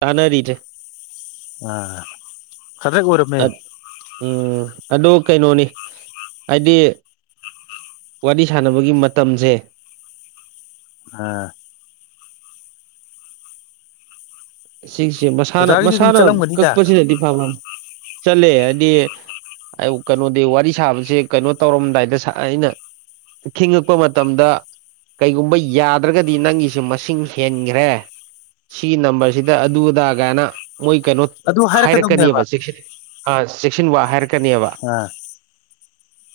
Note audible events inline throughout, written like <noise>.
ꯇꯥꯅꯔꯤꯖꯦ ꯑ ꯈꯗꯦꯛ ꯑꯣꯏꯔꯝꯃꯦ ꯎꯝ ꯑꯗꯣ ꯀꯩꯅꯣꯅꯤ ꯍꯥꯏꯗꯤ <unintelligible> ꯋꯥꯔꯤ ꯁꯥꯟꯅꯕꯒꯤ ꯃꯇꯝꯁꯦ ꯑ ꯁꯤꯁꯦ ꯃꯁꯥꯅ ꯑꯣꯖꯥꯒꯤꯁꯨ ꯑꯗꯨꯝ ꯃꯁꯥꯅ ꯆꯠꯂꯝꯒꯅꯤꯗ ꯀꯛꯄꯁꯤꯅꯗꯤ ꯐꯕ ꯆꯠꯂꯦ ꯍꯥꯏꯗꯤ ꯀꯩꯅꯣꯗꯤ ꯋꯥꯔꯤ ꯁꯥꯕꯁꯦ ꯀꯩꯅꯣ ꯇꯧꯔꯝꯗꯥꯏꯗ ꯑꯩꯅ ꯈꯤꯉꯛꯄ ꯃꯇꯝꯗ ꯀꯩꯒꯨꯝꯕ ꯌꯥꯗ꯭ꯔꯒꯗꯤ ꯅꯪꯒꯤꯁꯦ ꯃꯁꯤꯡ ꯍꯦꯟꯒꯔꯦ ꯁꯤꯒꯤ ꯅꯝꯕꯔꯁ ꯁꯤꯗ ꯑꯗꯨ ꯑꯗꯥ ꯀꯥꯏꯅ ꯃꯣꯏ ꯀꯩꯅꯣ ꯑꯗꯨ ꯍꯥꯏꯔꯛꯀꯅꯦꯕ ꯍꯥꯏꯔꯛꯀꯗꯕꯅꯦꯕ ꯆꯦꯛꯁꯤꯟ ꯋꯥ ꯍꯥꯏꯔ ꯀꯅꯤꯕ ꯑꯥ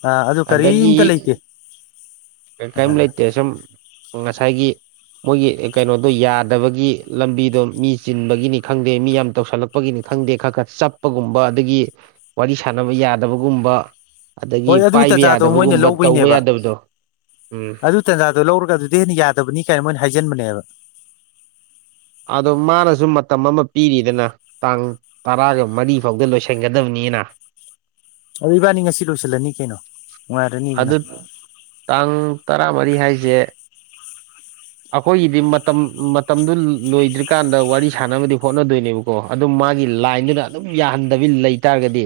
ꯑꯥ ꯑꯗꯨ ꯑꯗꯒꯤ ꯀꯔꯤꯝꯇ ꯂꯩꯇꯦ ꯀꯔꯤꯝ ꯂꯩꯇꯦ ꯁꯨꯝ ꯉꯁꯥꯏꯒꯤ ꯃꯣꯏꯒꯤ ꯀꯩꯅꯣꯗꯣ ꯌꯥꯗꯕꯒꯤ ꯂꯝꯕꯤꯗꯣ ꯃꯤ ꯆꯤꯟꯕꯒꯤꯅꯤ ꯈꯪꯗꯦ ꯃꯤ ꯌꯥꯝ ꯇꯧꯁꯜꯂꯛꯄꯒꯤꯅꯤ ꯈꯪꯗꯦ ꯈꯔ ꯈꯔ ꯆꯞꯄꯒꯨꯝꯕ ꯑꯗꯒꯤ ꯋꯥꯔꯤ ꯁꯥꯟꯅꯕ ꯌꯥꯗꯕꯒꯨꯝꯕ ꯑꯗꯒꯤ ꯍꯣꯏ ꯑꯗꯨ ꯄꯥꯏꯕ ꯇꯥꯟꯖꯥꯗꯣ ꯃꯣꯏꯅ ꯌꯥꯗꯕꯒꯨꯝꯕ ꯇꯧꯕ ꯌꯥꯗꯕꯗꯣ ꯎꯝ ꯇꯥꯟꯖꯥꯗꯨꯣ ꯂꯧꯔꯒ ꯑꯗꯨꯗꯤ ꯍꯦꯟꯅ ꯌꯥꯗꯕꯅꯤ ꯀꯥꯏꯅ ꯃꯣꯏꯅ ꯍꯥꯏꯖꯟꯕꯅꯦꯕ ꯑꯗꯣ ꯃꯥꯅꯁꯨ ꯃꯇꯝ ꯑꯃ ꯄꯤꯔꯤꯗꯅ ꯇꯥꯡ ꯇꯔꯥꯒ ꯃꯔꯤ ꯐꯥꯎꯗ ꯂꯣꯏꯁꯟꯒꯗꯕꯅꯤꯅ ꯑꯗꯨ ꯏꯕꯥꯅꯤ ꯉꯁꯤ ꯂꯣꯏꯁꯤꯜꯂꯅꯤ ꯀꯩꯅꯣ ꯅꯨꯡꯉꯥꯏꯔꯅꯤꯗꯅ ꯑꯗꯨ ꯇꯥꯡ ꯇꯔꯥ ꯃꯔꯤ ꯍꯥꯏꯁꯦ ꯑꯩꯈꯣꯏꯒꯤꯗꯤ ꯃꯇꯝ ꯃꯇꯝꯗꯨ ꯂꯣꯏꯗ꯭ꯔꯤꯀꯥꯟꯗ ꯋꯥꯔꯤ ꯁꯥꯟꯅꯕꯗꯤ ꯍꯣꯠꯅꯗꯣꯏꯅꯦꯕ ꯀꯣ ꯑꯗꯨꯝ ꯃꯥꯒꯤ ꯂꯥꯏꯟꯗꯨꯅ ꯑꯗꯨꯝ ꯌꯥꯍꯟꯗꯕꯤ ꯂꯩꯇꯥꯔꯒꯗꯤ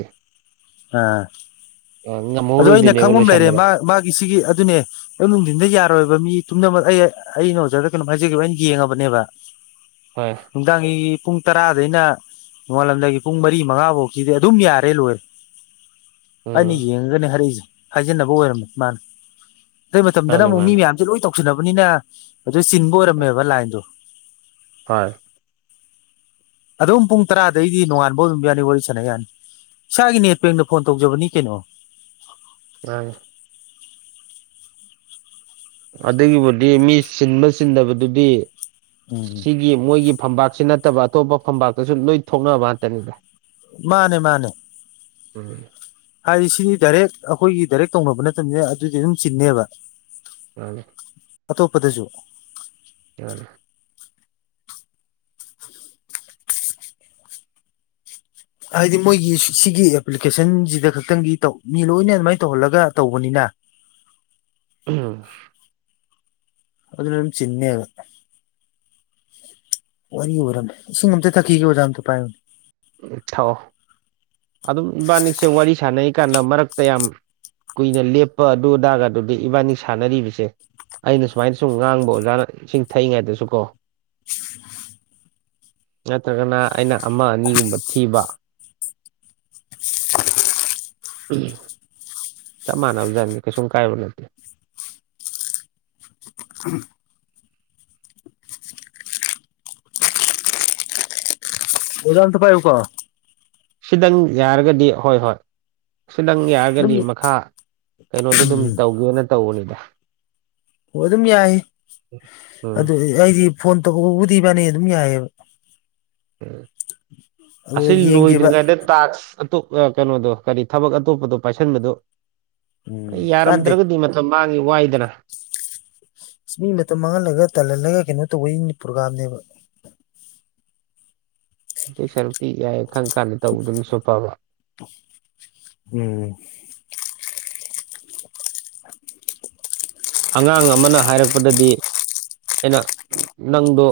ꯑ ꯑꯣ ꯑꯩꯅ ꯉꯝꯍꯧꯔꯣꯏꯗꯣꯏꯅꯦꯕ ꯈꯪꯐꯝ ꯂꯩꯔꯦ ꯂꯣꯏꯁꯟꯕꯗ ꯃꯥ ꯃꯥꯒꯤ ꯁꯤꯒꯤ ꯑꯗꯨꯅꯦ ꯑ ꯅꯨꯡꯊꯤꯟꯗ ꯌꯥꯔꯣꯏꯕ ꯃꯤ ꯄꯨꯝꯅꯃꯛ ꯑꯩ ꯑꯩꯅ ꯑꯣꯖꯥꯗ ꯀꯩꯅꯣꯝ ꯍꯥꯏꯖꯈꯤꯕ ꯑꯩꯅ ꯌꯦꯡꯉꯕꯅꯦꯕ <unintelligible> ꯍꯣꯏ ꯅꯨꯡꯗꯥꯡꯒꯤ ꯄꯨꯡ ꯇꯔꯥꯗꯩꯅ ꯅꯣꯡꯉꯥꯜꯂꯝꯗꯥꯏꯒꯤ ꯄꯨꯡ ꯃꯔꯤ ꯃꯉꯥꯐꯧꯒꯤꯗꯤ ꯑꯗꯨꯝ ꯌꯥꯔꯦ ꯂꯣꯏꯔꯦ ꯑꯩꯅ ꯎꯝ ꯌꯦꯡꯉꯒꯅꯦ ꯍꯥꯏꯔꯛꯏꯁꯦ ꯍꯥꯏꯖꯤꯟꯅꯕ ꯑꯣꯏꯔꯝꯃꯦ ꯃꯥꯅ ꯑꯗꯩ ꯃꯇꯝꯗꯅ ꯃꯥꯅꯤ ꯑꯃꯨꯛ ꯃꯤ ꯃꯥꯅꯤ ꯃꯌꯥꯝꯁꯦ ꯂꯣꯏ ꯇꯧ ꯁꯨꯅꯕꯅꯤꯅ ꯑꯗꯨ ꯆꯤꯟꯕ ꯑꯣꯏꯔꯝꯃꯦꯕ ꯂꯥꯏꯟꯗꯣ ꯍꯣꯏ ꯑꯗꯨꯝ ꯄꯨꯡ ꯇꯔꯥꯗꯩꯗꯤ ꯅꯣꯉꯥꯟꯕ ꯑꯗꯨꯝ ꯌꯥꯅꯤ ꯋꯥꯔꯤ ꯁꯥꯟꯅ ꯌꯥꯅꯤ ꯏꯁꯥꯒꯤ ꯅꯦꯠꯄꯦꯡꯗ ꯐꯣꯟ ꯇꯧꯖꯕꯅꯤ ꯀꯩꯅꯣ ꯃꯥ ꯑꯗꯨꯒꯤꯕꯨꯗꯤ ꯃꯤ ꯁꯤꯟꯕ ꯁꯤꯟꯗꯕꯗꯨꯗꯤ ꯎꯝꯝ ꯒꯤ ꯃꯣꯏꯒꯤ ꯐꯝꯄꯥꯛꯥꯛꯁꯤ ꯅꯠꯇꯕ ꯑꯇꯣꯞꯄ ꯐꯝꯄꯥꯛꯥꯛꯇꯁꯨ ꯂꯣꯏ ꯊꯣꯛꯅꯕ ꯉꯥꯛꯇꯅꯤꯗ ꯃꯥꯅꯦ ꯃꯥꯅꯦ ꯎꯝ ꯍꯥꯏꯗꯤ ꯁꯤꯗꯤ ꯗꯥꯏꯔꯦꯛ ꯑꯩꯈꯣꯏꯒꯤ ꯗꯥꯏꯔꯦꯛ ꯇꯧꯅꯕ ꯅꯠꯇꯅꯤꯅ ꯑꯗꯨꯗꯤ ꯑꯗꯨꯝ ꯆꯤꯟꯅꯦꯕ ꯎꯝ ꯑꯇ ꯎꯄꯗꯁꯨꯨ ꯌꯥ ꯍꯥꯏꯗꯤ ꯃꯣꯏꯒꯤ ꯁꯤꯒꯤ ꯑꯦꯄ꯭ꯂꯤꯀꯦꯁꯟꯁꯤꯗ ꯈꯛꯇꯪꯒꯤꯧ ꯃꯤ ꯂꯣꯏꯅ ꯑꯗꯨꯃꯥꯏꯅ ꯇꯧꯍꯜꯂꯒ ꯇꯧꯕꯅꯤꯅ ꯎꯝ ꯑꯗꯨꯅ ꯆꯤꯍꯅꯦ ꯋꯥꯔꯤ ꯑꯣꯏꯔꯝꯃꯦ ꯏꯁꯤꯡ ꯑꯝꯇ ꯊꯛꯈꯤꯒꯦ ꯑꯣꯖꯥꯝ ꯑꯝꯇ ꯄꯥꯏꯌꯨ ꯊꯑꯣ ꯑꯗꯨꯝ ꯏꯕꯥꯅꯤꯛꯁꯦ ꯋꯥꯔꯤ ꯁꯥꯟꯅꯔꯤꯀꯥꯟꯗ ꯃꯔꯛꯇ ꯌꯥꯝ ꯀꯨꯏꯅ ꯂꯦꯞꯄ ꯑꯗꯨ ꯑꯗꯥꯒ ꯑꯗꯨꯗꯤ ꯏꯕꯥꯅꯤ ꯁꯥꯟꯅꯔꯤꯕꯁꯦ ꯑꯩꯅ ꯁꯨꯃꯥꯏꯅ ꯁꯨꯝ ꯉꯥꯡꯕ ꯑꯣꯖꯥꯅ ꯏꯁꯤꯡ ꯊꯛꯏꯉꯩꯗꯁꯨ ꯀꯣ <inaudible> ꯅꯠꯇ꯭ꯔꯒꯅ ꯑꯩꯅ ꯑꯃ ꯑꯅꯤꯒꯨꯝꯕ ꯃꯊꯤꯕ ꯆꯞ ꯃꯥꯟꯅꯕꯖꯠꯅꯤ ꯀꯩꯨꯝ ꯀꯥꯏꯕ ꯅꯠꯇꯦ ꯖ ꯇ ꯄꯥꯏꯕꯨꯨ ꯀꯣ ꯁꯤꯗꯪ ꯌꯥꯔꯒꯗꯤ ꯍꯣꯏ ꯍꯣꯏ ꯑꯁꯤꯗꯪ ꯑꯗꯨꯝ ꯌꯥꯔꯒꯗꯤ ꯃꯈꯥ ꯀꯩꯅꯣꯗꯣ ꯑꯗꯨꯝ ꯇꯧꯒꯦꯅ ꯇꯧꯕꯅꯤꯗ ꯑꯣ ꯑꯗꯨꯝ ꯌꯥꯏ ꯎꯝ ꯑꯗꯨ ꯑꯩꯗꯤ ꯐꯣꯟ ꯇꯧꯕꯕꯨꯗꯤꯕꯥꯅꯤ ꯑꯗꯨꯝ ꯌꯥꯏꯑꯕ ꯎ ꯑꯗꯨ ꯑꯁꯤ ꯌꯦꯡꯒꯦꯕ ꯂꯣꯏꯗ꯭ꯔꯤꯉꯩꯗ ꯇꯥꯛꯁ ꯑꯇꯣꯞ ꯀꯩꯅꯣꯗꯣ ꯀꯔꯤ ꯊꯕꯛ ꯑꯇꯣꯞꯄꯗꯣ ꯄꯥꯏꯁꯟꯕꯗꯣ ꯑꯩ ꯎꯝ ꯀꯥꯟꯗꯦ ꯌꯥꯔꯝꯗ꯭ꯔꯒꯗꯤ ꯃꯇꯝ ꯃꯥꯡꯉꯤ ꯋꯥꯏꯗꯅ ꯑꯁ ꯃꯤ ꯃꯇꯝ ꯃꯥꯡꯍꯜꯂꯒ ꯇꯜꯍꯜꯂꯒ ꯀꯩꯅꯣ ꯇꯧꯕꯩ ꯄ꯭ꯔꯣꯒꯥꯝꯅꯦꯕ ꯑꯇꯩ ꯁꯔꯨꯛꯇꯤ ꯌꯥꯏ ꯈꯪ ꯀꯥꯟꯗ ꯇꯧꯕꯗꯨꯅꯁꯨ ꯐꯕ ꯎꯝ ꯑꯉꯥꯡ ꯑꯃꯅ ꯍꯥꯏꯔꯛꯄꯗꯗꯤ ꯑꯩꯅ ꯅꯪꯗꯣ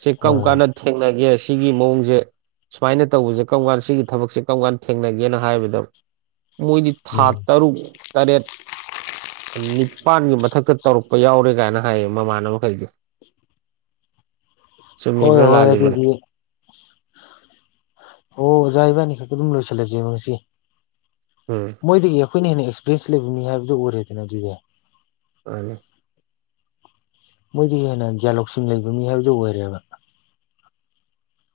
ꯁꯤ ꯀꯔꯝ ꯑꯥ ꯀꯥꯟꯗ ꯊꯦꯡꯅꯒꯦ ꯁꯤꯒꯤ ꯃꯑꯣꯡꯁꯦ ꯁꯨꯃꯥꯏꯅ ꯇꯧꯕꯁꯦ ꯀꯔꯝ ꯀꯥꯟ ꯁꯤꯒꯤ ꯊꯕꯛꯁꯦ ꯀꯔꯝ ꯀꯥꯟꯗ ꯊꯦꯡꯅꯒꯦꯅ ꯍꯥꯏꯕꯗꯣ ꯃꯣꯏꯗꯤ ꯊꯥ ꯎꯝ ꯇꯔꯨꯛ ꯇꯔꯦꯠ ꯅꯤꯄꯥꯥꯟꯒꯤ ꯃꯊꯛꯇ ꯇꯧꯔꯛꯄ ꯌꯥꯎꯔꯦ ꯀꯥꯏꯅ ꯍꯥꯏꯌꯦ ꯃꯃꯥꯟꯅꯕ ꯃꯈꯩꯗꯤ ꯍꯣꯏ ꯆꯨꯝꯃꯤꯕ꯭ꯔ ꯍꯣꯏ ꯂꯥꯜꯂꯤꯕ꯭ꯔ ꯑꯗꯨꯗꯤ ꯑꯣꯖꯥ ꯏꯕꯥꯅꯤ ꯈꯛꯛꯇ ꯑꯗꯨꯝ ꯂꯣꯏꯁꯤꯜꯂꯁꯦꯕ ꯉꯁꯤ ꯎꯝ ꯃꯣꯏꯗꯒꯤ ꯑꯩꯈꯣꯏꯅ ꯍꯦꯟꯅ ꯑꯦꯛꯁꯄꯤꯔꯌꯦꯟꯁ ꯂꯩꯕꯅꯤ ꯍꯥꯏꯕꯗꯨ ꯑꯣꯏꯔꯦꯗꯅ ꯑꯗꯨꯗꯤ ꯑꯅꯤ ꯃꯣꯏꯗꯒꯤ ꯍꯦꯟꯅ ꯒ꯭ꯌꯥꯟ ꯂꯧꯁꯤꯡ ꯂꯩꯕ ꯃꯤ ꯍꯥꯏꯕꯗꯨ ꯑꯣꯏꯔꯦꯕ꯫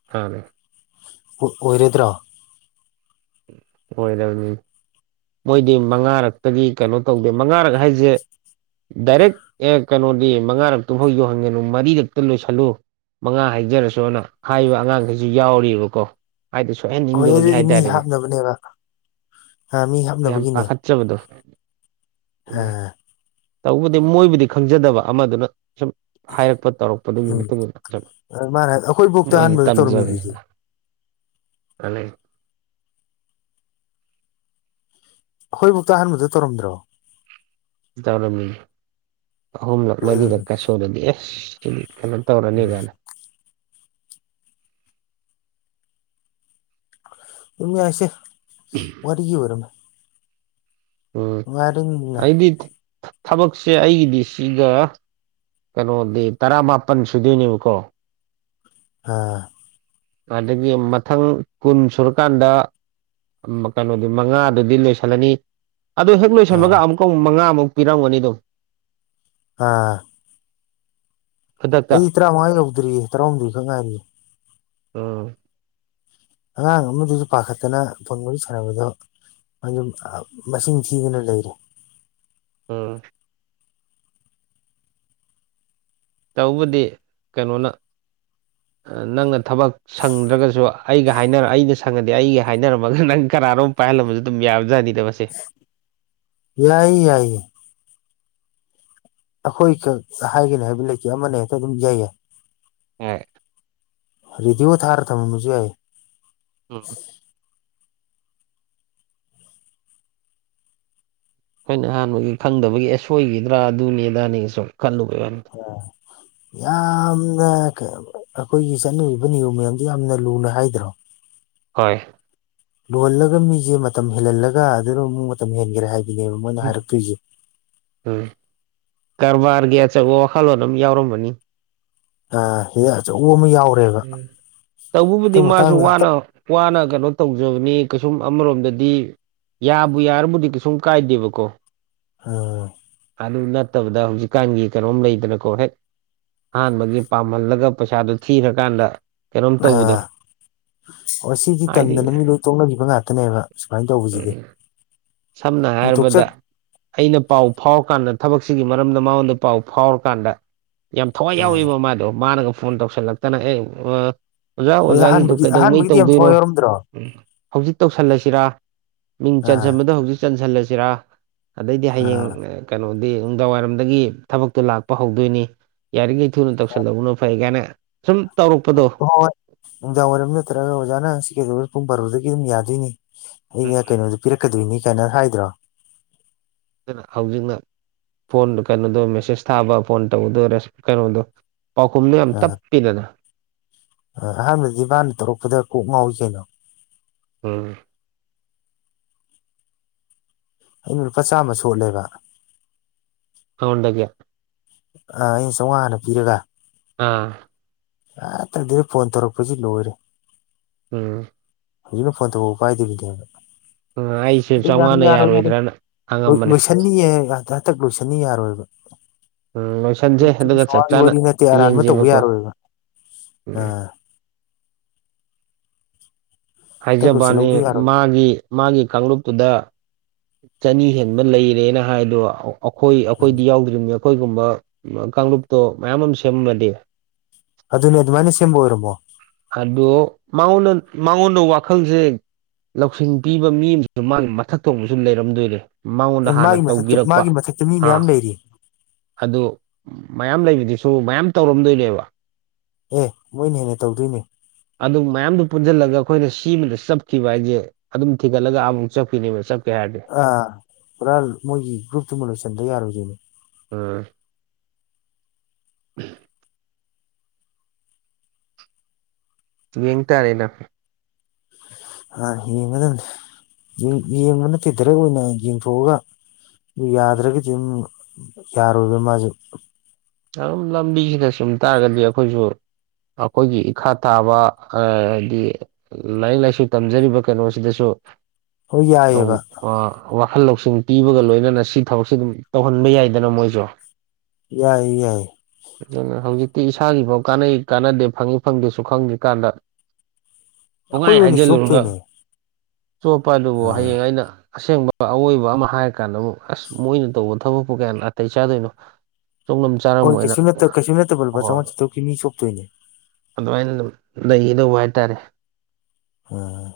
<unintelligible> ꯑꯣꯏꯔꯣꯏꯗ꯭ꯔꯣ꯫ ꯑꯣꯏꯔꯕꯅꯤ ꯃꯣꯏꯗꯤ ꯃꯉꯥꯔꯛꯇꯒꯤ ꯀꯩꯅꯣ ꯇꯧꯗꯦ ꯃꯉꯥꯔꯛ ꯍꯥꯏꯁꯦ꯫ ꯗꯥꯏꯔꯦꯛ ꯑꯦ ꯀꯩꯅꯣꯗꯤ ꯃꯉꯥꯔꯛꯇꯨꯐꯥꯎ ꯌꯧꯍꯟꯒꯅꯨ ꯃꯔꯤꯔꯛꯇ ꯂꯣꯏꯁꯤꯜꯂꯨ꯫ ꯃꯉꯥ ꯍꯥꯏꯖꯔꯁꯨꯅ ꯍꯥꯏꯕ ꯑꯉꯥꯡꯈꯩꯁꯨ ꯌꯥꯎꯔꯤꯕꯀꯣ ꯍꯥꯏꯗꯤ ꯁꯣꯏꯍꯟꯅꯤꯡꯗꯕꯒꯤ ꯍꯥꯏꯇꯥꯔꯦꯅꯦ꯫ <unintelligible> ꯕꯅꯦꯕ꯫ ꯌꯥꯝ ꯄꯥꯈꯠꯆꯕꯗꯣ ꯎꯝ꯫ ꯑꯥ ꯇꯧꯕꯨꯗꯤ ꯃꯣꯏꯕꯨꯗꯤ ꯈꯪꯖꯗꯕ ꯑꯃꯗꯨꯅ꯫ ꯁꯨꯝ ꯍꯥꯏꯔꯛꯄ ꯇꯧꯔꯛꯄꯗꯨꯒꯤ ꯎꯝ ꯃꯇꯨꯡ ꯁꯨꯝ ꯃꯥꯅ ꯑꯩꯈꯣꯏꯕꯨꯛꯇ ꯃꯣꯏꯅ ꯑꯍꯥꯟꯕꯗ ꯇꯧꯔꯝꯃꯤꯗꯨꯗꯤ ꯇꯝꯖꯕꯅꯤꯗ꯫ <unintelligible> ꯑꯩꯈꯣꯏꯕꯨꯛꯇ ꯑꯍꯥꯟꯕꯗ ꯇꯧꯔꯝꯗ꯭ꯔꯣ ꯇꯧꯔꯝꯃꯤ ꯑꯍꯨꯝꯂꯛ ꯎꯝ ꯃꯔꯤꯈꯛꯀ ꯁꯨꯔꯗꯤ ꯑꯦꯁ ꯁꯤꯗꯤ <unintelligible> ꯎꯝ ꯇꯧꯔꯅꯤꯒꯥꯏꯅ ꯑꯗꯨꯝ ꯌꯥꯏꯁꯦ <unintelligible> ꯋꯥꯔꯤꯒꯤ ꯑꯣꯏꯔꯃꯦ ꯎꯝ ꯉꯥꯏꯔꯤꯅ ꯑꯩꯗꯤ ꯊꯕꯛꯁꯦ ꯑꯩꯒꯤꯗꯤ ꯁꯤꯒ ꯀꯩꯅꯣꯗꯤ ꯇꯔꯥ ꯃꯥꯄꯟ ꯁꯨꯗꯣꯏꯅꯦꯕꯀꯣ ꯑ ꯑꯗꯒꯤ ꯃꯊꯪ ꯀꯨꯟ ꯁꯨꯔꯀꯥꯟꯗ꯫ ꯀꯩꯅꯣꯗꯨ ꯃꯉꯥꯗꯨꯗꯤ ꯂꯣꯏꯁꯤꯜꯂꯅꯤ ꯑꯗꯨ ꯍꯦꯛ꯫ ꯑꯃꯨꯛ ꯑꯥ ꯂꯣꯏꯁꯟꯕꯒ ꯑꯃꯨꯛꯀ ꯑꯃꯨꯛ ꯃꯉꯥꯃꯨꯛ ꯄꯤꯔꯝꯒꯅꯤ ꯑꯗꯨꯝ꯫ ꯑꯥ꯫ ꯈꯨꯗꯛꯇ꯫ ꯇꯔꯥꯉꯥ ꯌꯧꯗ꯭ꯔꯤꯌꯦ ꯇꯔꯥꯍꯨꯝꯗꯣꯏ ꯈꯛ ꯉꯥꯏꯔꯤꯌꯦ꯫ ꯎꯝ꯫ ꯑꯉꯥꯡ ꯑꯃꯗꯨꯁꯨ ꯄꯥꯈꯠꯇꯅ ꯐꯣꯟ ꯋꯥꯔꯤ ꯁꯥꯟꯅꯕꯗꯣ꯫ ꯑꯗꯨꯝ ꯃꯁꯤꯡ ꯊꯤꯗꯅ ꯂꯩꯔꯦ꯫ ꯎꯝ꯫ ꯇꯧꯕꯨꯗꯤ ꯀꯩꯅꯣꯅ ꯅꯪꯅ ꯊꯕꯛ꯫ ꯁꯪꯗ꯭ꯔꯒꯁꯨ ꯑꯩꯒ ꯍꯥꯏꯅꯔ ꯑꯩꯒ ꯁꯪꯉꯗꯤ ꯑꯩꯒ ꯍꯥꯏꯅꯔꯝꯃꯒ ꯅꯪ ꯀꯅꯥꯅꯣꯝ ꯄꯥꯏꯍꯜꯂꯝꯃꯁꯨ ꯑꯗꯨꯝ ꯌꯥꯕꯖꯥꯅꯤꯗ ꯃꯁꯤ꯫ ꯌꯥꯏ ꯌꯥꯏ꯫ ꯑꯩꯈꯣꯏ ꯈꯛ ꯍꯥꯏꯒꯅꯤ ꯍꯥꯏꯕ ꯂꯩꯇꯦ ꯑꯃꯅ ꯍꯦꯛꯇ ꯑꯗꯨꯝ ꯏꯌꯥꯌꯥꯏ꯫ <unintelligible> ꯔꯦꯗꯤꯑꯣ ꯊꯥꯔ ꯊꯃꯝꯃꯁꯨ ꯌꯥꯏ꯫ ꯎꯝ꯫ ꯑꯩꯈꯣꯏꯅ ꯑꯍꯥꯟꯕꯒꯤ ꯈꯪꯗꯕꯒꯤ ꯑꯦ ꯁꯣꯏꯈꯤꯗ꯭ꯔꯥ ꯑꯗꯨꯅꯤ ꯑꯗꯥꯅꯤꯒꯤ ꯁꯨꯝ ꯈꯜꯂꯨꯕꯩ ꯋꯥꯅꯤ꯫ <unintelligible> ꯌꯥꯝꯅ ꯑꯩꯈꯣꯏꯒꯤ ꯆꯠꯅꯔꯤꯕ ꯅꯤꯌꯣꯝ ꯃꯌꯥꯝꯗꯨ ꯌꯥꯝꯅ ꯂꯨꯅ ꯍꯥꯏꯗ꯭ꯔꯣ꯫ ꯍꯣꯏ꯫ ꯂꯨꯍꯜꯂꯒ ꯃꯤꯁꯦ ꯃꯇꯝ ꯍꯦꯜꯍꯜꯂꯒ ꯑꯗꯨꯅ ꯑꯃꯨꯛ ꯃꯇꯝ ꯍꯦꯟꯈꯔꯦ ꯍꯥꯏꯕꯅꯦꯕ ꯃꯣꯏꯅ ꯍꯥꯏꯔꯛꯇꯣꯏꯁꯦ꯫ ꯎꯝ ꯀꯔꯕꯥꯔꯒꯤ ꯑꯆꯧꯕ ꯋꯥꯈꯜꯂꯣꯟ ꯑꯃ ꯌꯥꯎꯔꯝꯕꯅꯤ꯫ ꯑ ꯁꯤꯗ ꯑꯆꯧꯕ ꯑꯃ ꯌꯥꯎ꯫ ꯎꯝ ꯇꯧꯕꯕꯨꯗꯤ ꯃꯥꯁꯨ ꯍꯟꯗꯛ ꯋꯥꯅ꯫ ꯋꯥꯅ ꯀꯩꯅꯣ ꯇꯧꯖꯕꯅꯤ ꯀꯩꯁꯨꯝ ꯑꯃꯔꯣꯝꯗꯗꯤ꯫ ꯌꯥꯕꯨ ꯌꯥꯔꯕꯨꯗꯤ ꯀꯩꯁꯨꯝ ꯀꯥꯏꯗꯦꯕꯀꯣ꯫ ꯑ꯫ ꯑꯗꯨ ꯅꯠꯇꯕꯗ ꯍꯧꯖꯤꯛꯀꯥꯟꯒꯤ ꯀꯩꯅꯣꯝ ꯂꯩꯗꯅꯀꯣ ꯍꯦꯛ꯫ ꯑꯍꯥꯟꯕꯒꯤ ꯄꯥꯝꯍꯜꯂꯒ ꯄꯩꯁꯥꯗꯨ ꯊꯤꯔꯀꯥꯟꯗ ꯀꯩꯅꯣꯝ ꯇꯧꯕꯗꯣ꯫ ꯑꯣ ꯁꯤꯗꯤ ꯍꯥꯏꯗꯤ ꯇꯟꯗꯅ ꯃꯤ ꯂꯣꯏ ꯇꯣꯛꯅꯈꯤꯕ ꯉꯥꯛꯇꯅꯦꯕ ꯁꯨꯃꯥꯏꯅ ꯇꯧꯕꯁꯤꯗꯤ꯫ ꯁꯝꯅ ꯑꯗꯨꯝ ꯇꯣꯛꯆ ꯍꯥꯏꯔꯕꯗ꯫ ꯑꯩꯅ ꯄꯥꯎ ꯐꯥꯎꯔꯀꯥꯟꯗ ꯊꯕꯛꯁꯤꯒꯤ ꯃꯔꯝꯗ ꯃꯉꯣꯟꯗ ꯄꯥꯎ ꯐꯥꯎꯔꯀꯥꯟꯗ ꯌꯥꯝ ꯊꯋꯥꯏ ꯌꯥꯎꯋꯕ ꯃꯥꯗꯣ ꯃꯥꯅꯒ ꯐꯣꯟ ꯇꯧꯁꯜꯂꯛꯇꯅ ꯑꯦ ꯑꯣꯖꯥ ꯍꯣꯏ ꯑꯣꯖꯥꯒꯤꯗꯣ ꯑꯍꯥꯟꯕꯒꯤ ꯀꯩꯗꯧꯉꯩ ꯑꯍꯥꯟꯕꯒꯤꯗꯤ ꯌꯥꯝ ꯇꯧꯗꯣꯏꯅꯣ ꯊꯋꯥꯏ ꯌꯥꯎꯔꯝꯗ꯭ꯔꯣ ꯎꯝ ꯍꯧꯖꯤꯛ ꯇꯧꯁꯜꯂꯁꯤꯔꯥ ꯃꯤꯡ ꯑꯥ ꯆꯟꯁꯤꯟꯕꯗ ꯍꯧꯖꯤꯛ ꯆꯟꯁꯤꯜꯂꯁꯤꯔꯥ ꯑꯗꯩꯗꯤ ꯍꯌꯦꯡ ꯑꯥ ꯀꯩꯅꯣꯗꯤ ꯅꯨꯡꯗꯥꯡꯋꯥꯏꯔꯝꯗꯒꯤ ꯊꯕꯛꯇꯣ ꯂꯥꯛꯄ ꯍꯧꯗꯣꯏꯅꯤ ꯌꯥꯔꯤꯈꯩ ꯊꯨꯅ ꯇꯧꯁꯜꯂꯧꯕꯅꯣ ꯐꯩ ꯀꯥꯏꯅ ꯁꯨꯝ ꯇꯧꯔꯛꯄꯗꯣ ꯍꯣꯏ ꯍꯣꯏ ꯅꯨꯡꯗꯥꯡ ꯋꯥꯏꯔꯝ ꯅꯠꯇ꯭ꯔꯒ ꯑꯣꯖꯥꯅ ꯁꯤ ꯀꯩꯗꯧ ꯄꯨꯡ ꯄꯔꯗꯒꯤ ꯑꯗꯨꯝ ꯌꯥꯗꯣꯏꯅꯤ ꯑꯩꯩꯅ ꯑꯗꯨꯅ ꯀꯩꯅꯣ ꯄꯤꯔꯛꯀꯗꯣꯏꯅꯤ ꯀꯥꯏꯅ ꯍꯥꯏꯗ꯭ꯔꯣ꯫ ꯑꯗꯨꯅ ꯍꯧꯖꯤꯛꯅ ꯐꯣꯟ ꯀꯩꯅꯣꯗꯣ ꯃꯦꯁꯦꯖ ꯊꯥꯕ ꯐꯣꯟ ꯇꯧꯕꯗꯣ ꯀꯩꯅꯣꯗꯣ꯫ ꯄꯥꯎꯈꯨꯝꯗꯨ ꯌꯥꯝ ꯑꯥ ꯇꯞꯄꯤꯗꯅ꯫ ꯑꯍꯥꯟꯕꯗꯗꯤ ꯃꯥꯅ ꯇꯧꯔꯛꯄꯗ ꯀꯣꯛ ꯉꯥꯎꯋꯤ ꯀꯩꯅꯣ꯫ ꯎꯝ꯫ ꯑꯩꯅ ꯂꯨꯄꯥ ꯆꯥꯝꯃ ꯁꯣꯠꯂꯦꯕ꯫ ꯑꯉꯣꯟꯗꯒꯤ꯫ ꯑ ꯑꯩꯅ ꯆꯥꯎꯉꯥ ꯍꯥꯅ ꯄꯤꯔꯒ꯫ ꯑꯥ ꯑ ꯇꯗꯤꯅ ꯐꯣꯟ ꯇꯧꯔꯛꯄꯁꯤ ꯂꯣꯏꯔꯦ ꯎꯝ ꯑꯗꯨꯝ ꯐꯣꯟ ꯇꯧꯕ ꯎ ꯀꯥꯏꯗꯦꯕꯤꯗꯤꯅ ꯑꯩꯁꯦ ꯑꯗꯨ ꯌꯥꯔꯣꯏ ꯆꯥꯝꯃꯉꯥꯅ ꯌꯥꯔꯣꯏ ꯌꯥꯔꯣꯏ ꯌꯥꯔꯣꯏꯗ꯭ꯔꯅ ꯍꯪꯉꯝꯕꯅꯦ ꯂꯣꯏꯁꯟꯅꯤꯌꯦꯗ ꯍꯟꯇꯛ ꯂꯣꯏꯁꯟꯅꯤ ꯌꯥꯔꯣꯏꯕ ꯎꯝ ꯂꯣꯏꯁꯟꯁꯦ ꯁꯤꯒꯤ ꯑꯗꯨꯒ ꯆꯞ ꯆꯥꯝꯃꯉꯥꯒꯤ ꯆꯥꯅ ꯋꯥꯔꯤ ꯅꯠꯇꯦ ꯑꯔꯥꯟꯕ ꯇꯧꯕ ꯌꯦꯡꯁꯦꯕꯀꯣ ꯌꯥꯔꯣꯏꯕ ꯎꯝ ꯇꯛꯂꯨꯞꯁꯦ ꯍꯥꯏꯖꯕꯅꯤ ꯂꯧꯗ ꯌꯥꯔꯣꯏ ꯃꯥꯒꯤ ꯃꯥꯒꯤ ꯀꯥꯡꯂꯨꯞꯇꯨꯗ ꯆꯅꯤ ꯍꯦꯟꯕ ꯂꯩꯔꯦꯅ ꯍꯥꯏꯗꯣ ꯑꯩꯈꯣꯏ ꯎꯝ ꯑꯩꯈꯣꯏꯗꯤ ꯌꯥꯎꯗ꯭ꯔꯤꯕ ꯑꯩꯈꯣꯏꯒꯨꯝꯕ ꯀꯥꯡꯂꯨꯞꯇꯣ ꯃꯌꯥꯝ ꯑꯃ ꯁꯦꯝꯃꯝꯃꯗꯤ ꯑꯗꯨꯅꯦ ꯑꯗꯨꯃꯥꯏꯅ ꯁꯦꯝꯕ ꯑꯣꯏꯔꯝꯃꯣ ꯑꯗꯣꯉꯣꯟꯗ ꯃꯉꯣꯟꯗ ꯋꯥꯈꯜꯁꯦ ꯂꯧꯁꯤꯡ ꯄꯤꯕ ꯃꯤ ꯑꯃꯁꯨꯁꯨ ꯃꯥꯒꯤ ꯃꯊꯛ ꯊꯣꯡꯕꯁꯨ ꯂꯩꯔꯝꯗꯣꯏꯔ ꯃꯉꯣꯟꯗ ꯑꯦ ꯍꯥꯟꯅ ꯃꯥꯒꯤ ꯃꯊꯛꯇ ꯇꯧꯕꯤꯔꯛꯄ ꯃꯥꯒꯤ ꯃꯊꯛꯇ ꯃꯤ ꯑꯥ ꯃꯌꯥꯝ ꯂꯩꯔꯤ ꯑꯗꯨ ꯃꯌꯥꯝ ꯂꯩꯕꯗꯨꯁꯨ ꯃꯌꯥꯝ ꯇꯧꯔꯝꯗꯣꯏꯅꯦꯕ ꯑꯦ ꯃꯣꯏꯅ ꯍꯦꯟꯅ ꯇꯧꯗꯣꯏꯅꯦ ꯑꯗꯨ ꯃꯌꯥꯝꯗꯨ ꯄꯨꯟꯁꯤꯜꯂꯒ ꯑꯩꯈꯣꯏꯅ ꯁꯤꯃꯗ ꯆꯞꯈꯤꯕ ꯍꯥꯏꯁꯦ ꯑꯗꯨꯝ ꯊꯤꯒꯠꯂꯒ ꯑꯃꯨꯛ ꯆꯠꯈꯤꯅꯦꯕ ꯆꯠꯀꯦ ꯍꯥꯏꯔꯗꯤ ꯑꯥ ꯄꯨꯔꯥ ꯃꯣꯏꯒꯤ ꯒ꯭ꯔꯨꯞꯇꯨꯃ ꯂꯣꯏꯁꯤꯟꯕ ꯌꯥꯔꯣꯏꯗꯣꯏꯅꯦ ꯎꯝ ꯎꯝ ꯌꯦꯡ ꯇꯥꯔꯦꯅ ꯌꯦꯡꯉꯗ ꯌꯦꯡꯕ ꯅꯠꯇꯦ ꯗꯥꯏꯔꯦꯛ ꯑꯣꯏꯅ ꯌꯦꯡꯊꯣꯛꯑꯒ ꯑꯗꯨ ꯌꯥꯗ꯭ꯔꯒꯗꯤ ꯑꯗꯨꯝ ꯌꯥꯔꯣꯏꯕ ꯃꯥꯁꯨꯦ ꯌꯥꯝ ꯂꯝꯕꯤꯁꯤꯗ ꯆꯨꯝ ꯇꯥꯔꯒꯗꯤ ꯑꯩꯈꯣꯏꯁꯨ ꯑꯩꯈꯣꯏꯒꯤ ꯏꯈꯥ ꯊꯥꯕ ꯍꯥꯏꯗꯤ ꯂꯥꯏꯔꯤꯛ ꯂꯥꯏꯁꯨ ꯇꯝꯖꯔꯤꯕ ꯀꯩꯅꯣꯁꯤꯗꯁꯨ ꯍꯣꯏ ꯌꯥꯏꯑꯕ ꯋꯥꯈꯜ ꯂꯧꯁꯤꯡ ꯄꯤꯕꯒ ꯂꯣꯏꯅꯅ ꯁꯤ ꯊꯕꯛꯁꯤ ꯑꯗꯨꯝ ꯇꯧꯍꯟꯕ ꯌꯥꯏꯗꯅ ꯃꯣꯏꯁꯨ ꯌꯥꯏ ꯌꯥꯏ ꯑꯗꯨ ꯍꯧꯖꯤꯛꯇꯤ ꯏꯁꯥꯒꯤꯐꯥꯎ ꯀꯥꯟꯅꯩ ꯀꯥꯟꯅꯗꯦ ꯐꯪꯏꯤ ꯐꯪꯗꯦꯁꯨ ꯈꯪꯗ꯭ꯔꯤ ꯀꯥꯟꯗ ꯉꯥꯏ ꯑꯩꯈꯣꯏ ꯑꯣꯏꯅ ꯍꯥꯏꯖꯤꯜꯂꯨꯔꯒ ꯆꯣꯞꯇꯣꯏꯅꯦ ꯆꯣꯞꯄ ꯑꯗꯨꯕꯨ ꯑꯥ ꯍꯌꯦꯡ ꯑꯩꯅ ꯑꯁꯦꯡꯕ ꯑꯋꯣꯏꯕ ꯑꯃ ꯍꯥꯏꯔ ꯀꯥꯟꯗ ꯑꯃꯨꯛ ꯑꯁ ꯃꯣꯏꯅ ꯇꯧꯕ ꯊꯕꯛꯄꯨ ꯀꯌꯥ ꯅꯥꯇꯩ ꯆꯥꯗꯣꯏꯅꯣ ꯆꯣꯂꯝ ꯍꯣꯏ ꯀꯩꯁꯨꯠꯇ ꯀꯩꯁꯨ ꯅꯠꯇꯕ ꯂꯨ ꯆꯥꯃꯉꯥꯇꯨꯛꯀꯤ ꯃꯤ ꯁꯣꯛꯇꯣꯏꯅꯦ ꯑꯗꯨꯃꯥꯏꯅ ꯑꯗꯨꯝ ꯂꯩꯒꯗꯧꯕ ꯍꯥꯏꯇꯥꯔꯦ ꯎꯝ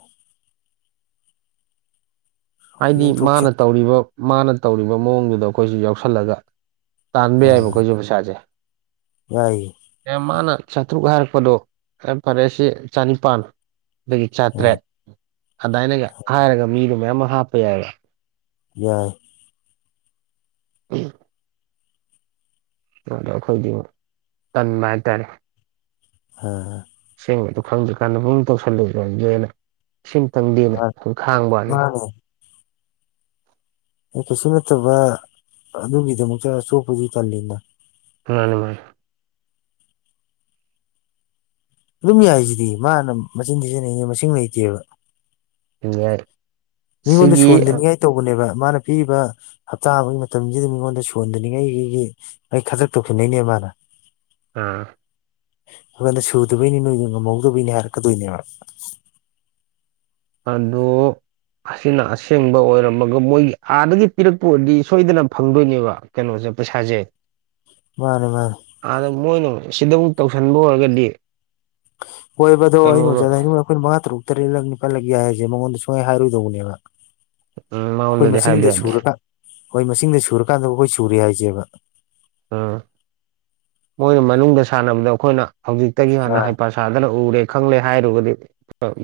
ꯍꯥꯏꯗꯤ ꯌꯦꯡꯊꯣꯛꯁꯦ ꯃꯥꯅ ꯇꯧꯔꯤꯕ ꯃꯥꯅ ꯇꯧꯔꯤꯕ ꯃꯑꯣꯡꯗꯨꯗ ꯑꯩꯈꯣꯏꯁꯨ ꯌꯥꯎꯁꯜꯂꯒ꯫ ꯇꯥꯟꯕ ꯌꯥꯏꯕ ꯑꯥ ꯑꯩꯈꯣꯏꯁꯨ ꯄꯩꯁꯥꯁꯦ꯫ ꯌꯥꯏꯌꯦ ꯑꯦ ꯃꯥꯅ ꯆꯥꯇ꯭ꯔꯨꯛ ꯍꯥꯏꯔꯛꯄꯗꯣ ꯐꯔꯦꯁꯦ ꯆꯅꯤꯄꯥꯟ ꯑꯗꯒꯤ ꯑꯥ ꯆꯥꯇ꯭ꯔꯦꯠ꯫ ꯑꯗꯥꯏꯅꯒ ꯍꯥꯏꯔꯒ ꯃꯤꯗꯣ ꯃꯌꯥꯝ ꯑꯃ ꯍꯥꯞꯄ ꯌꯥꯏꯌꯦ꯫ ꯌꯥꯏ꯫ 'unintelligible' ꯑꯗꯣ ꯑꯩꯈꯣꯏꯗꯤꯉꯣ ꯇꯟꯕ ꯍꯥꯏꯇꯥꯔꯦ꯫ ꯑꯥ ꯑꯁꯦꯡꯕꯗ ꯈꯪꯗ꯭ꯔꯀꯥꯟꯗ ꯨꯛ ꯇꯧꯁꯜꯂꯨꯁꯨꯗꯦꯅ ꯏꯁꯤꯡ ꯇꯪꯗꯦꯅ ꯑꯗꯨ ꯈꯥꯡꯕꯅꯤ ꯃꯥꯅꯦ ꯑꯩ ꯀꯩꯁꯨ ꯅꯠꯇꯕ ꯑꯗꯨꯒꯤꯗꯃꯛꯇ ꯑꯆꯣꯞꯄꯗꯤ ꯀꯜꯂꯤꯅ ꯃꯥꯅꯤ ꯃꯥꯅ ꯑꯗꯨꯝ ꯌꯥꯏꯁꯤꯗꯤ ꯃꯥꯅ ꯃꯆꯤꯟ ꯁꯤꯖꯤꯟꯅꯩꯅꯦ ꯃꯁꯤꯡ ꯂꯩꯇꯦꯕ ꯍꯔ ꯃꯤ ꯀꯣꯟꯗꯁꯨꯣꯟꯂꯤꯅꯤ ꯍꯥꯏ ꯇꯧꯕꯅꯦꯕ ꯃꯥꯅ ꯄꯤꯔꯤꯕ ꯍꯞꯇꯥ ꯑꯃꯒꯤ ꯃꯇꯝꯁꯤꯗ ꯃꯤꯉꯣꯟꯗ ꯁꯣꯟꯗꯅꯤꯡꯉꯥꯏꯒꯤꯒꯤ꯫ ꯑꯩ ꯈꯗ꯭ꯔꯛ ꯇꯧꯁꯟꯅꯩꯅꯦ ꯃꯥꯅ꯫ ꯎꯝ꯫ ꯑꯩꯉꯣꯟꯗ ꯁꯨꯗꯕꯩꯅꯤ ꯅꯣꯏꯗꯣ ꯉꯝꯍꯧꯗꯕꯩꯅꯤ ꯍꯥꯏꯔꯛꯀꯗꯣꯏꯅꯦꯕ꯫ ꯑꯂꯨ꯫ ꯑꯁꯤꯅ ꯑꯁꯦꯡꯕ ꯑꯣꯏꯔꯝꯃꯒ ꯃꯣꯏꯒꯤ ꯑꯥꯗꯒꯤ ꯄꯤꯔꯛꯄ ꯑꯣꯏꯔꯗꯤ ꯁꯣꯏꯗꯅ ꯐꯪꯗꯣꯏꯅꯦꯕ꯫ ꯀꯩꯅꯣꯁꯦ ꯄꯩꯁꯥꯁꯦ꯫ ꯃꯥꯅꯦ ꯃꯥꯅꯦ꯫ ꯑꯗꯥ ꯃꯣꯏꯅ ꯁꯤꯗ ꯑꯃꯨꯛ ꯇꯧꯁꯤꯟꯕ ꯑꯣꯏꯔꯒꯗꯤ꯫ ꯍꯣꯏꯕꯗꯣ ꯑꯩꯅ ꯀꯩꯅꯣ ꯑꯣꯖꯗ ꯍꯥꯏꯅꯤꯡꯕꯅ ꯑꯩꯈꯣꯏꯅ ꯃꯉꯥ ꯇꯔꯨꯛ ꯇꯔꯦꯠꯂꯛ ꯅꯤꯄꯥꯜꯂꯛ ꯌꯥꯏ ꯍꯥꯏꯁꯦ ꯃꯉꯣꯟꯗ ꯁꯨꯡꯍꯥꯏ ꯍꯥꯏꯔꯣꯏꯗꯧꯕꯅꯦꯕ꯫ ꯎꯝ ꯑꯩꯈꯣꯏ ꯃꯉꯣꯟꯗꯗꯤ ꯍꯥꯏꯕ ꯃꯁꯤꯡꯗ ꯌꯥꯗꯦ ꯁꯨꯔꯒ ꯍꯣꯏ ꯃꯁꯤꯡꯗ ꯁꯨꯔꯀꯥꯟꯗꯕꯨ ꯑꯩꯈꯣꯏ ꯁꯨꯔꯦ ꯍꯥꯏꯁꯦꯕ꯫ ꯎꯝ ꯃꯣꯏꯅ ꯃꯅꯨꯡꯗ ꯁꯥꯟꯅꯕꯗ ꯑꯩꯈꯣꯏꯅ ꯍꯧꯖꯤꯛꯇꯒꯤ ꯍꯥꯟꯅ ꯑꯥ ꯍꯩꯄꯥ꯫ ꯁꯥꯗꯅ ꯎꯔꯦ ꯈꯪꯂꯦ ꯍꯥꯏꯔꯨꯔꯒꯗꯤ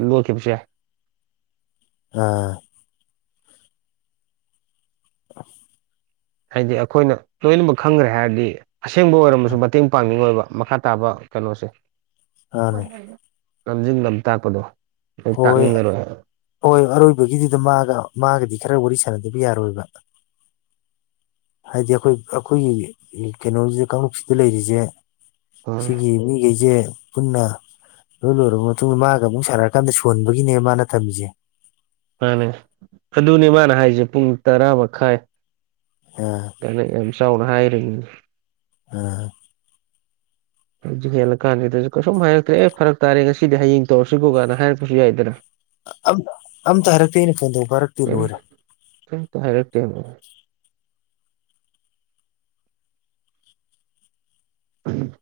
ꯂꯣꯠꯈꯤꯕꯁꯨ ꯌꯥꯏ꯫ ꯑꯥ꯫ <inaudible> ꯍꯥꯏꯗꯤ ꯑꯩꯈꯣꯏꯅ ꯂꯣꯏꯅꯃꯛ ꯈꯪꯒ꯭ꯔꯦ ꯍꯥꯏꯔꯗꯤ ꯑꯁꯦꯡꯕ ꯑꯣꯏꯔꯝꯃꯁꯨ ꯃꯇꯦꯡ ꯄꯥꯡꯅꯤꯡꯉꯣꯏꯕ ꯃꯈꯥ ꯇꯥꯕ꯫ ꯀꯩꯅꯣꯁꯦ ꯃꯥꯅꯦ ꯂꯝꯖꯤꯡ ꯂꯝ ꯇꯥꯛꯄꯗꯣ ꯑꯗꯣ ꯍꯣꯏ ꯇꯥꯛꯅꯤꯡꯉꯔꯣꯏ꯫ ꯍꯣꯏ ꯑꯔꯣꯏꯕꯒꯤꯗꯨꯗ ꯃꯥꯒ ꯃꯥꯒꯗꯤ ꯈꯔ ꯋꯥꯔꯤ ꯁꯥꯟꯅꯗꯕ ꯌꯥꯔꯣꯏꯕ꯫ ꯍꯥꯏꯗꯤ ꯑꯩꯈꯣꯏ ꯑꯩꯈꯣꯏꯒꯤ ꯀꯩꯅꯣꯖꯤ ꯀꯥꯡꯂꯨꯞꯁꯤꯗ ꯂꯩꯔꯤꯖꯦ꯫ ꯎꯝ ꯁꯤꯒꯤ ꯃꯤꯒꯩꯖꯦ ꯄꯨꯟꯅ ꯂꯣꯏ ꯂꯣꯏꯔꯕ ꯃꯇꯨꯡꯗ ꯃꯥꯒ ꯑꯃꯨꯛ ꯁꯥꯟꯅ꯫ ꯀꯝꯗ ꯁꯣꯟꯕꯒꯤꯅꯦ ꯃꯥꯅ ꯊꯝꯃꯤꯁꯦ꯫ ꯃꯥꯅꯦ ꯑꯗꯨꯅꯦ ꯃꯥꯅ ꯍꯥꯏꯁꯦ ꯄꯨꯡ ꯇꯔꯥ ꯃꯈꯥꯏ꯫ ꯎꯝ꯫ ꯅ ꯌꯥꯝ ꯆꯥꯎꯅ ꯍꯥꯏꯔꯤꯅꯤ꯫ ꯎꯝ꯫ ꯍꯧꯖꯤꯛ ꯍꯦꯜꯂ ꯀꯥꯟꯗꯁꯨ ꯀꯩꯁꯨꯝ ꯍꯥꯏꯔꯛꯇ꯭ꯔꯦ ꯍꯦ ꯐꯔꯛ ꯇꯥꯔꯦ ꯉꯁꯤꯗꯤ ꯍꯌꯦꯡ ꯇꯧꯔꯁꯤꯀꯣ ꯀꯥꯏꯅ ꯍꯥꯏꯔꯛꯄꯁꯨ ꯌꯥꯏꯗꯅ꯫ ꯑ ꯑꯝꯇ ꯍꯥꯏꯔꯛꯇꯦ ꯑꯩꯅ ꯐꯣꯟ ꯇꯧꯕ ꯄꯥꯏꯔꯛꯇꯦ ꯀꯩꯝ ꯂꯣꯏꯔꯦ꯫ ꯀꯩꯝꯇ ꯍꯥꯏꯔꯛꯇꯦ꯫ 'unintelligible'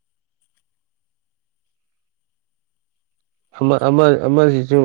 ꯑꯃ ꯑꯃ ꯑꯃꯁꯤꯁꯨ꯫